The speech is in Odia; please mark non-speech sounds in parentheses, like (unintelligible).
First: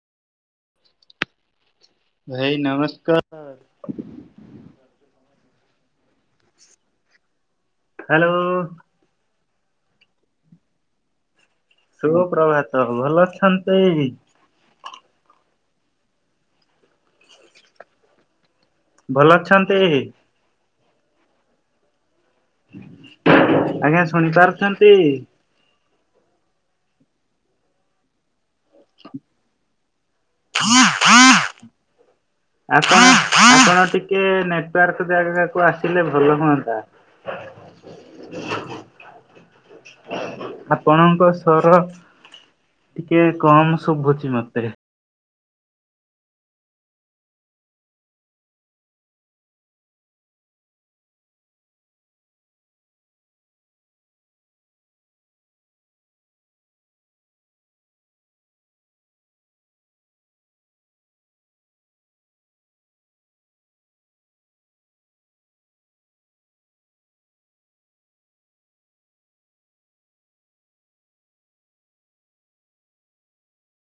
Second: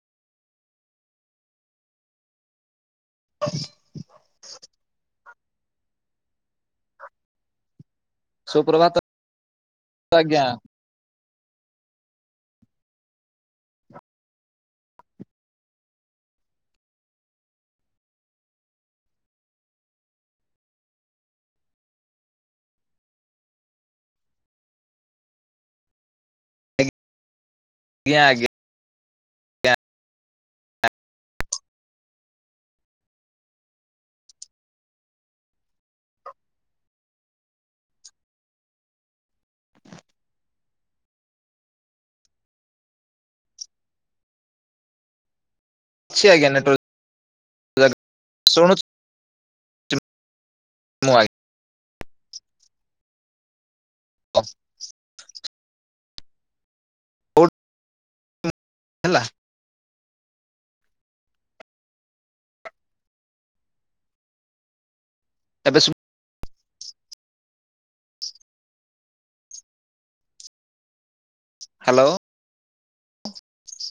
ଭାଇ ନମସ୍କା ଆ (unintelligible) ହ୍ୟାଲୋ ସୁପ୍ରଭାତ ଆଜ୍ଞା। ସୁପ୍ରଭାତ ଭଲ ଅଛନ୍ତି। ଭଲ ଅଛନ୍ତି। ଆଜ୍ଞା ଶୁଣି ପାରୁଛନ୍ତି। ଜ୍ଞା ଆଜ୍ଞ୍ ଆପଣ ଆପଣ ଟିକେ ନେଟୱାର୍କ ଜାଗାକୁ ଆସିଲେ ଭଲ ହୁଅନ୍ତା। ଆପଣଙ୍କ ସ୍ବର ଟିକେ କମ ଶୁଭୁଛି ମତେ। ଅଛି ଆଜ୍ଞା ନେଟୱାର୍କ ଶୁଣୁଚ ମୁଁ ଆ ବା (inaudible) ଉଡ୍ (inaudible) ହେଲା। ଏବେ ଶଭ୍ ହ୍ୟାଲୋ।